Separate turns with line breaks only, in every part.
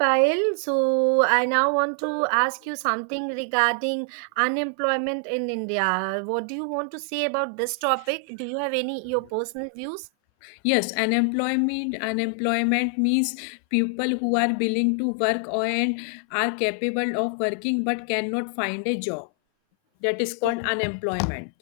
Payal, so I now want to ask you something regarding unemployment in India. What do you want to say about this topic? Do you have any your personal views?
Yes, unemployment means people who are willing to work or and are capable of working but cannot find a job. That is called unemployment.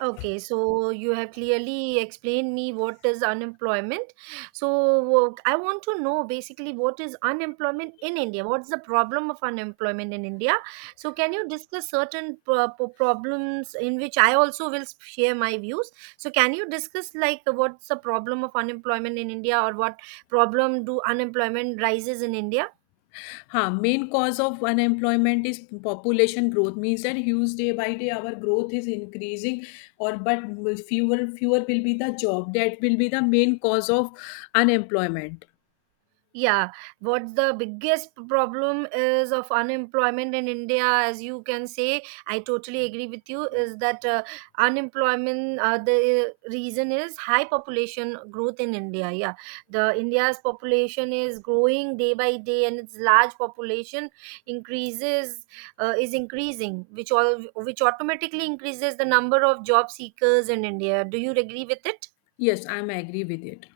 Okay, so you have clearly explained me what is unemployment. So I want to know basically what is unemployment in India? What's the problem of unemployment in India? So can you discuss certain problems in which I also will share my views? So can you discuss like what's the problem of unemployment in India or what problem do unemployment rises in India?
Main हाँ main cause of unemployment is population growth means that huge day by day our growth is increasing fewer but fewer fewer will be the job that will be the main cause of unemployment
Yeah, what's the biggest problem is of unemployment in India, as you can say, I totally agree with you, is that unemployment, the reason is high population growth in India. Yeah, the India's population is growing day by day and its large population increases, is increasing, which all, which automatically increases the number of job seekers in India. Do you agree with it?
Yes I am agree with it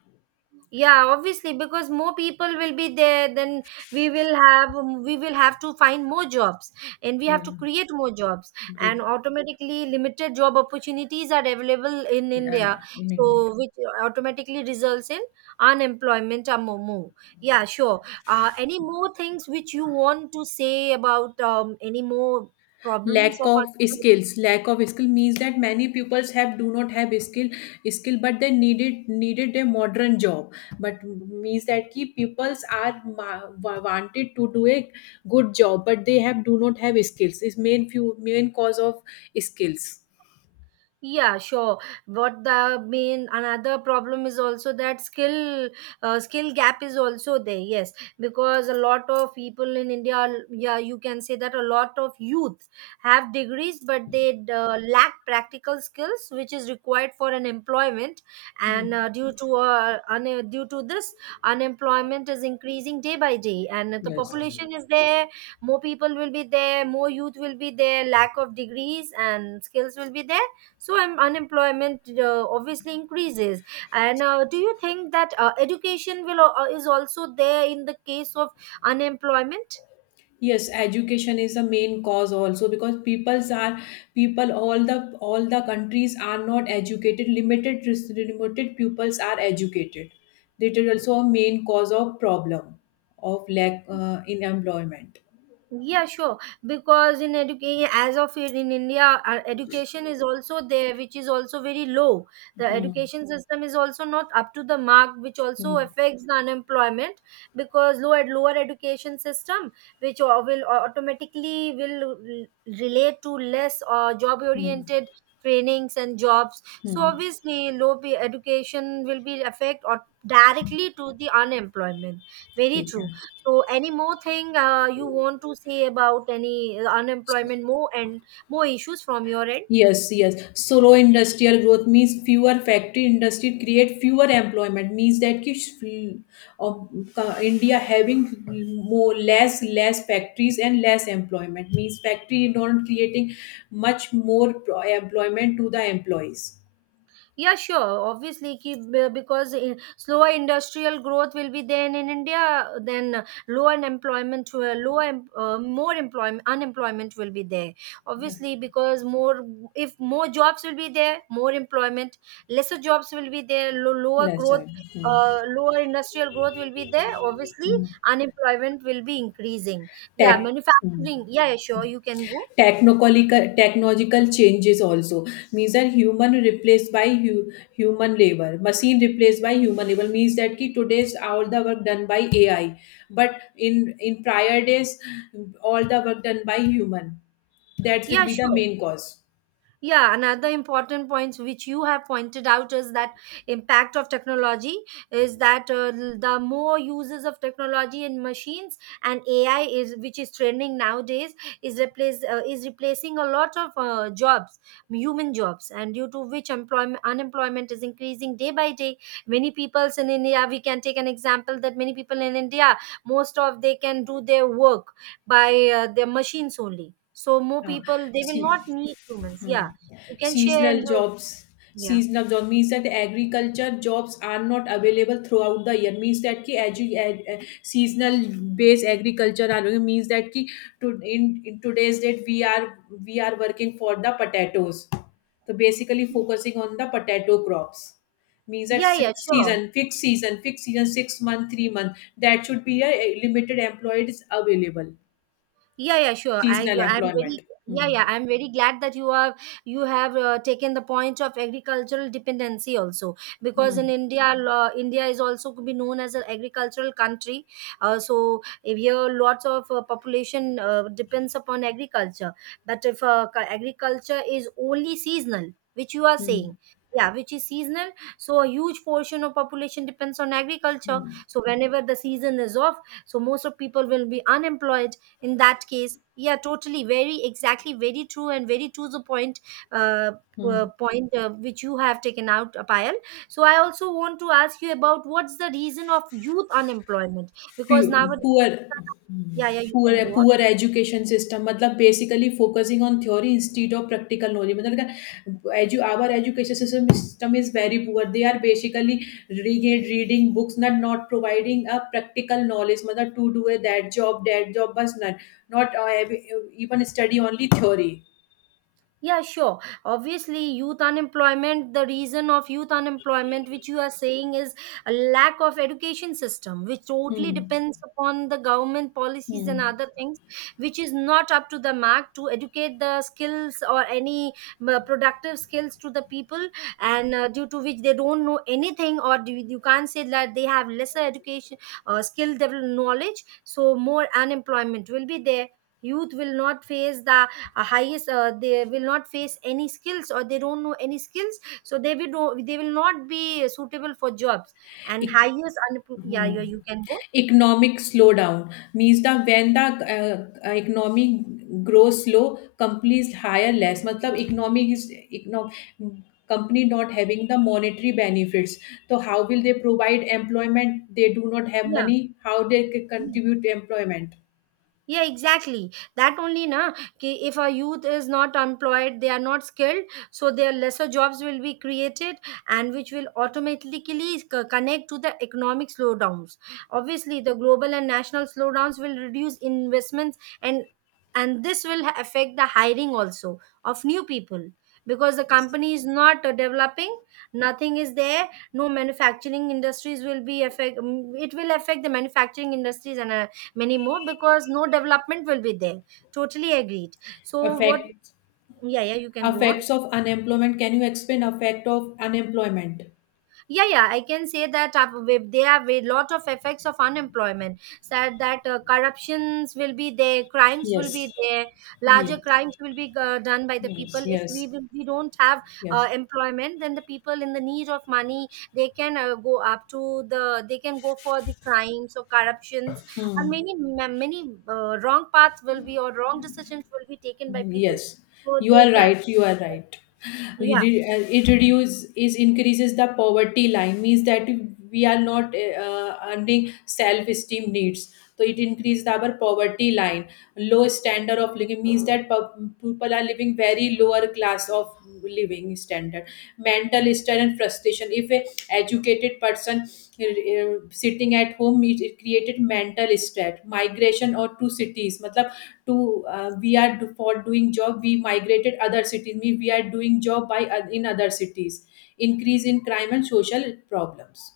Yeah, obviously, because more people will be there, then we will have we will have to find more jobs, and we have to create more jobs, and
great
automatically limited job opportunities are available in India.
in India.
So which automatically results in unemployment among more. Yeah, sure. Any more things which you want to say about any more problems
lack
of
of
unemployment?
skills lack of skill means that many peoples have do not have skill but they needed a modern job, but means that ki peoples are wanted to do a good job, but they have do not have skills is main few main cause of skills.
Yeah, sure. What the main another problem is also that skill skill gap is also there. Yes, because a lot of people in India, yeah, you can say that a lot of youth have degrees, but they lack practical skills, which is required for an employment.
Hmm.
And due to due to this, unemployment is increasing day by day, and the
Yes,
population is there. More people will be there. More youth will be there. Lack of degrees and skills will be there, so unemployment obviously increases. And do you think that education will is also there in the case of unemployment?
yes, education is the main cause also because peoples are people all the countries are not educated, limited pupils are educated. That is also a main cause of problem of lack in employment.
Yeah, sure. Because in education, as of in India, our education is also there, which is also very low. The
Hmm.
education system is also not up to the mark, which also
Hmm.
affects the unemployment because low at lower education system, which will automatically relate to less job
Hmm.
oriented trainings and jobs. So
Hmm.
obviously, low pay education will be affect or directly to the unemployment. Very
ठीक
true.
है.
So, any more thing you want to say about any unemployment more and more issues from your end?
Yes, yes. Slow industrial growth means fewer factory industry create fewer employment, means that ki sh- of India having more less less factories and less employment, means factory not creating much more employment to the employees.
Yeah, sure. Obviously, ki, because in, slower industrial growth will be there in India, then low unemployment, lower, more employment, unemployment will be there.
Yes,
Obviously, because more, if more jobs will be there, more employment, lesser jobs will be there, lower
less
growth,
time. Hmm.
lower industrial growth will be there. Obviously,
Hmm.
unemployment will be increasing. Yeah,
Tech. Hmm.
manufacturing. Yeah, yeah, sure. You can go.
Technological changes also means that human replaced by human labor, machine replaced by human labor, means that ki today's all the work done by ai, but in prior days all the work done by human. That will
Yeah,
be the
sure.
main cause.
Yeah, another important points which you have pointed out is that impact of technology is that the more uses of technology in machines and AI is which is trending nowadays is replace is replacing a lot of jobs, human jobs, and due to which employment unemployment is increasing day by day. Many peoples in India, we can take an example that many people in India, most of they can do their work by their machines only. So more
uh,
people, they will
See.
not need humans.
Hmm.
Yeah, you can share
Seasonal
and you.
jobs.
Yeah.
Seasonal job means that agriculture jobs are not available throughout the year. Means that ki seasonal based agriculture are doing, means that ki in today's date we are working for the potatoes. So basically focusing on the potato crops, means that
Yeah, yeah,
six
sure.
season, fixed season, 6 month, 3 month. That should be a limited employed is available.
Yeah, yeah, sure, i
Seasonal
i'm
employment.
very, yeah,
Hmm.
yeah, I'm very glad that you are, you have taken the point of agricultural dependency also, because
Hmm.
in India, India is also could be known as an agricultural country. So if here lots of population depends upon agriculture, but if agriculture is only seasonal, which you are saying,
Hmm.
yeah, which is seasonal, so a huge portion of population depends on agriculture.
Hmm.
So whenever the season is off, so most of people will be unemployed in that case. Yeah, totally, very exactly, very true, and very true the point, uh,
hmm,
point which you have taken out, Payal. So I also want to ask you about what's the reason of youth unemployment,
poor
because nowadays,
poor
yeah, yeah, you can
poor
go on.
Poor education system मतलब basically focusing on theory instead of practical knowledge मतलब क्या एजु our education system system is very poor they are basically reading reading books not not providing a practical knowledge मतलब to do a that job बस not not even study only theory.
Yeah, sure. Obviously, youth unemployment, the reason of youth unemployment, which you are saying is a lack of education system, which
hmm,
totally depends upon the government
hmm,
policies and other things, which is not up to the mark to educate the skills or any productive skills to the people, and due to which they don't know anything, or do, you can't say that they have lesser education or skill development knowledge, so more unemployment will be there. Youth will not face the highest, they will not face any skills or they don't know any skills, so they will do, they will not be suitable for jobs and
एक
highest unemployment.
Hmm.
Yeah, yeah, you can go.
Economic slowdown means that when the economy grows slow, companies hire less, matlab company not having the monetary benefits, so how will they provide employment? They do not have money, how they
Yeah.
contribute to employment?
Yeah, exactly. That only na ki if our youth is not employed, they are not skilled, so their lesser jobs will be created and which will automatically connect to the economic slowdowns. Obviously, the global and national slowdowns will reduce investments, and this will affect the hiring also of new people, because the company is not developing, nothing is there, no manufacturing industries will be affect, mm, it will affect the manufacturing industries, and many more, because no development will be there. Totally agreed. So what?
Effects.
Yeah, yeah, you can go on.
Effects of unemployment, can you explain effect of unemployment?
Yeah, yeah, I can say that there are a lot of effects of unemployment, said that corruptions will be there, crimes will be
Yes,
there, larger
yes,
crimes will be done by the people,
yes,
if
yes,
we don't have
yes.
employment, then the people in the need of money, they can go up to the they can go for the crimes or corruptions, or many many wrong paths will be, or wrong decisions will be taken by people,
Yes,
so
you
they
are
can.
right. You are right. We re- it reduces is increases the poverty line, means that we are not earning self esteem needs. So it increases our poverty line. Low standard of living means that people are living very lower class of living standard, standard. Mental stress and frustration, if a educated person sitting at home, it created mental stress. Migration or to cities, मतलब to for doing job we migrated other cities, mean we are doing job by in other cities. Increase in crime and social problems.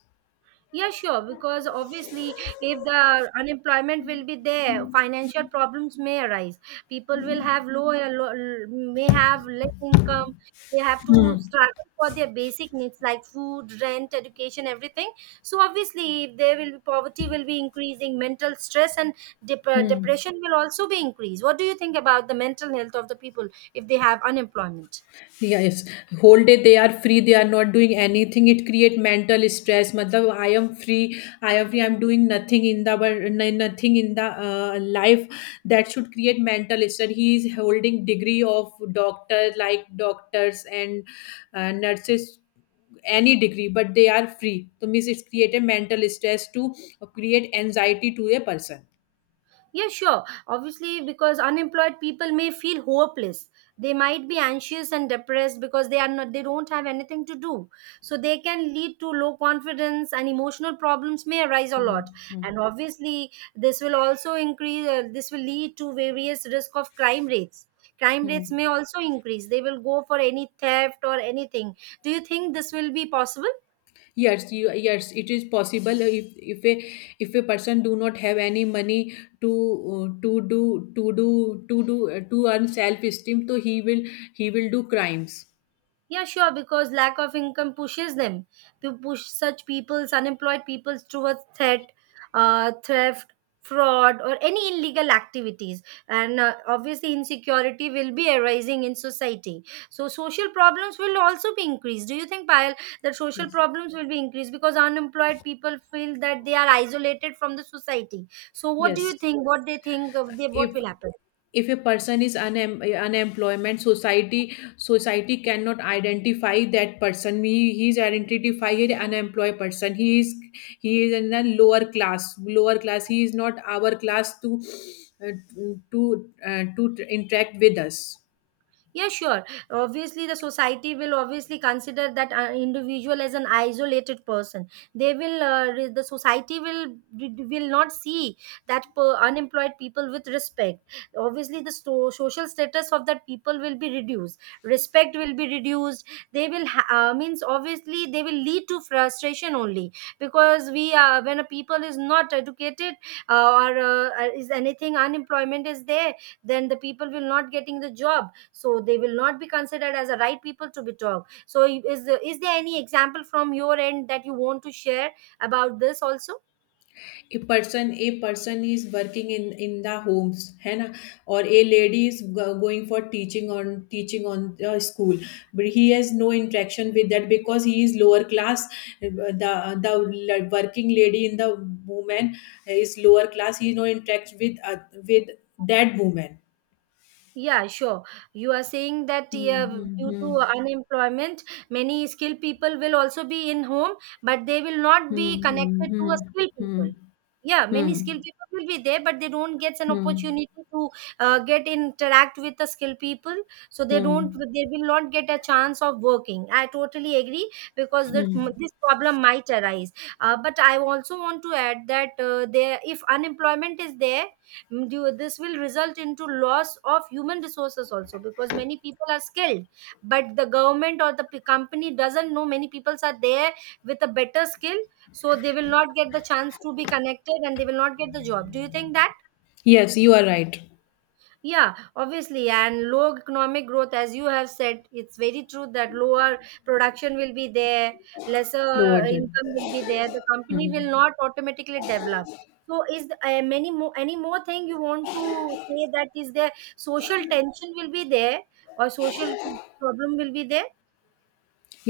Yeah, sure. Because obviously, if the unemployment will be there, financial problems may arise. People will have low, may have less income. They have to
Hmm.
struggle for their basic needs like food, rent, education, everything. So obviously, if there will be poverty, will be increasing. Mental stress and
Hmm.
depression will also be increased. What do you think about the mental health of the people if they have unemployment?
Yes, whole day they are free, they are not doing anything. It create mental stress. मतलब I am free, I am free, I am doing nothing in the nothing in the life. That should create mental stress. He is holding degree of doctor, like doctors and nurses, any degree, but they are free. So means it's create a mental stress, to create anxiety to a person.
Yeah, sure. Obviously, because unemployed people may feel hopeless. They might be anxious and depressed because they are not they don't have anything to do. So they can lead to low confidence, and emotional problems may arise a
Hmm.
lot.
Hmm.
And obviously, this will also increase, this will lead to various risk of crime rates. Crime
Hmm.
rates may also increase. They will go for any theft or anything. Do you think this will be possible?
Yes, yes, it is possible. If a if a person do not have any money to do to do to do to earn self esteem, so he will, he will do crimes.
Yeah, sure, because lack of income pushes them to push such people's unemployed people's towards theft, fraud, or any illegal activities. And obviously, insecurity will be arising in society. So, social problems will also be increased. Do you think, Payal, that social
Yes,
problems will be increased because unemployed people feel that they are isolated from the society? So, what do you
yes.
think? What they think of they, what
If
will happen?
if a person is unemployment, society cannot identify that person. He is identified as unemployed person, he is, he is in a lower class, he is not our class to uh, to interact with us.
Yeah, sure. Obviously, the society will obviously consider that individual as an isolated person. They will the society will not see that per unemployed people with respect. Obviously, the social status of that people will be reduced, respect will be reduced. They will means obviously they will lead to frustration only, because we are, when a people is not educated, or is anything, unemployment is there, then the people will not getting the job, so they will not be considered as a right people to be talked. So is there any example from your end that you want to share about this also?
A person is working in the homes, है ना, और a lady is going for teaching on teaching on the school, but he has no interaction with that because he is lower class. The the l- working lady in the woman is lower class, he no interact with with that woman.
Yeah, sure. You are saying that
Hmm,
yeah,
hmm,
due
hmm.
to unemployment, many skilled people will also be in home, but they will not be
Hmm,
connected to a
hmm,
skilled
hmm,
people. Yeah, many
hmm,
skilled people will be there, but they don't get an
hmm, hmm,
opportunity to get interact with the skilled people. So they don't,
hmm,
they will not get a chance of working. I totally agree because that
hmm.
this problem might arise. But I also want to add that there, if unemployment is there, this will result into loss of human resources also because many people are skilled but the government or the company doesn't know many people are there with a better skill, so they will not get the chance to be connected and they will not get the job. Do you think that?
Yes, you are right.
Yeah, obviously, and low economic growth, as you have said, it's very true that lower production will be there,
Lower
lesser
gen.
income will be there. The company will
Hmm.
not automatically develop. So, is the- many more any more thing you want to say? That is there social tension will be there, or social problem will be there?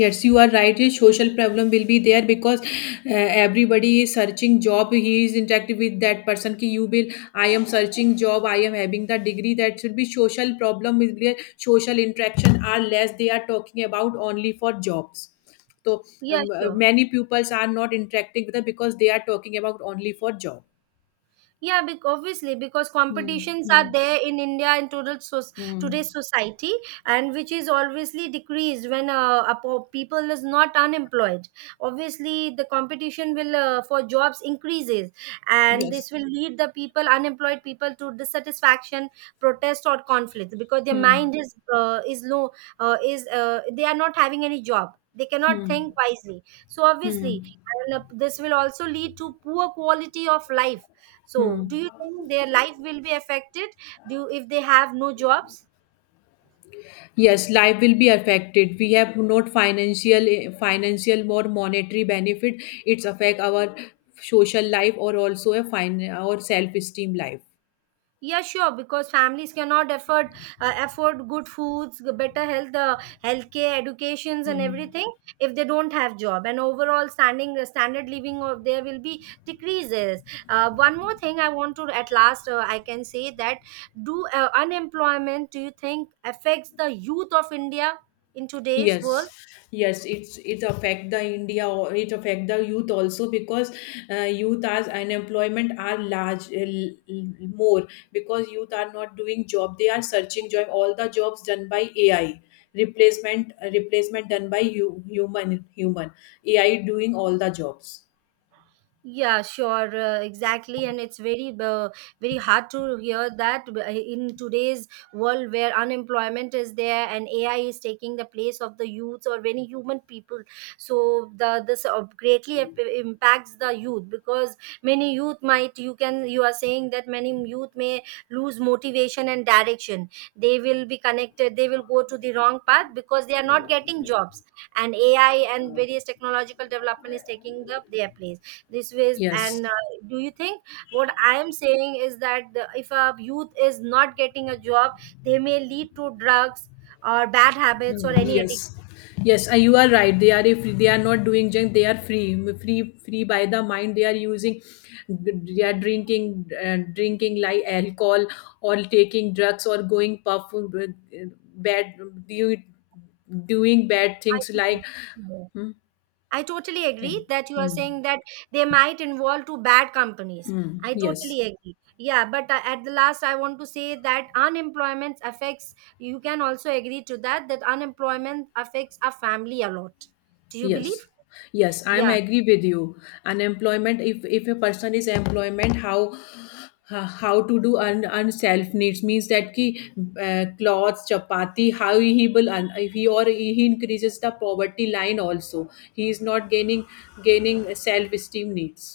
Yes, you are right. A social problem will be there because everybody is searching job. He is interactive with that person. Ki you will. I am searching job. I am having the degree. That should be social problem. Is where social interaction are less. They are talking about only for jobs. So
Yeah, sure.
many pupils are not interacting with them because they are talking about only for job.
Yeah, obviously, because
Hmm.
competitions
Hmm.
are there in India in total, so
Hmm.
today's society, and which is obviously decreased when people is not unemployed. Obviously, the competition will for jobs increases, and
Yes.
this will lead the people, unemployed people, to dissatisfaction, protest, or conflict because their
Hmm.
mind is low, is they are not having any job. They cannot think
Hmm.
wisely. So obviously,
Hmm.
this will also lead to poor quality of life. So, do
Hmm.
you think their life will be affected? Do you, if they have no jobs?
Yes, life will be affected. We have not financial, financial more monetary benefit. It's affect our social life or also a fine or self esteem life.
Yeah, sure. Because families cannot afford afford good foods, better health, healthcare, educations, and
Hmm.
everything if they don't have job. And overall, standing standard living of there will be decreases. One more thing I want to at last, I can say that do unemployment. Do you think affects the youth of India in today's
Yes,
world?
yes, it's, it affect the India or it affect the youth also, because youth as unemployment are large more, because youth are not doing job, they are searching job, all the jobs done by ai, replacement replacement done by you, human ai doing all the jobs.
Yeah, sure, exactly, and it's very, very hard to hear that in today's world where unemployment is there and AI is taking the place of the youths or many human people. So the this greatly impacts the youth because many youth might, you can, you are saying that many youth may lose motivation and direction. They will be connected. They will go to the wrong path because they are not getting jobs, and AI and various technological development is taking up their place this ways,
Yes.
and do you think what I am saying is that if a youth is not getting a job, they may lead to drugs or bad habits or any addiction.
Yes, yes, you are right. They are, if they are not doing junk, they are free by the mind. They are using, they are drinking, drinking like alcohol, or taking drugs, or going puff, bad, do, doing bad
i
things
think-
like,
Yeah.
hmm,
I totally agree
thing.
that you are
Hmm,
saying that they might involve to bad companies.
hmm,
I totally
yes.
agree. Yeah, but at the last I want to say that unemployment affects, you can also agree to that, that unemployment affects a family a lot. Do you
Yes,
believe?
yes, I'm
Yeah.
agree with you. Unemployment, if a person is employment, how to do un self needs, means that ki clothes, chapati, how he will un, if he or he increases the poverty line also. He is not gaining self esteem needs.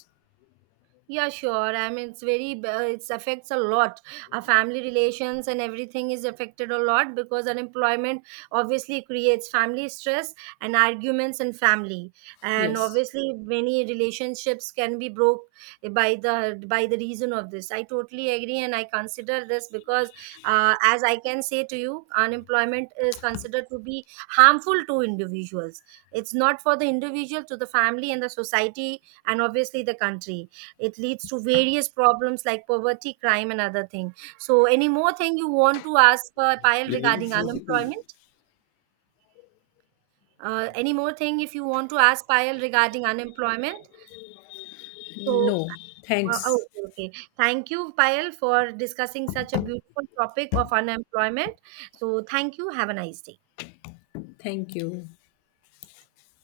Yeah, sure. I mean, it's very, it affects a lot. Our family relations and everything is affected a lot because unemployment obviously creates family stress and arguments in family. And
Yes.
obviously, many relationships can be broke by the reason of this. I totally agree, and I consider this because, as I can say to you, unemployment is considered to be harmful to individuals. It's not for the individual, to the family and the society, and obviously the country. It leads to various problems like poverty, crime, and other thing. So, any more thing you want to ask Payal
You didn't
regarding
force it.
unemployment? Any more thing if you want to ask Payal regarding unemployment? So,
No. Thanks.
oh, okay, okay. Thank you, Payal, for discussing such a beautiful topic of unemployment. So, thank you. Have a nice day.
Thank you.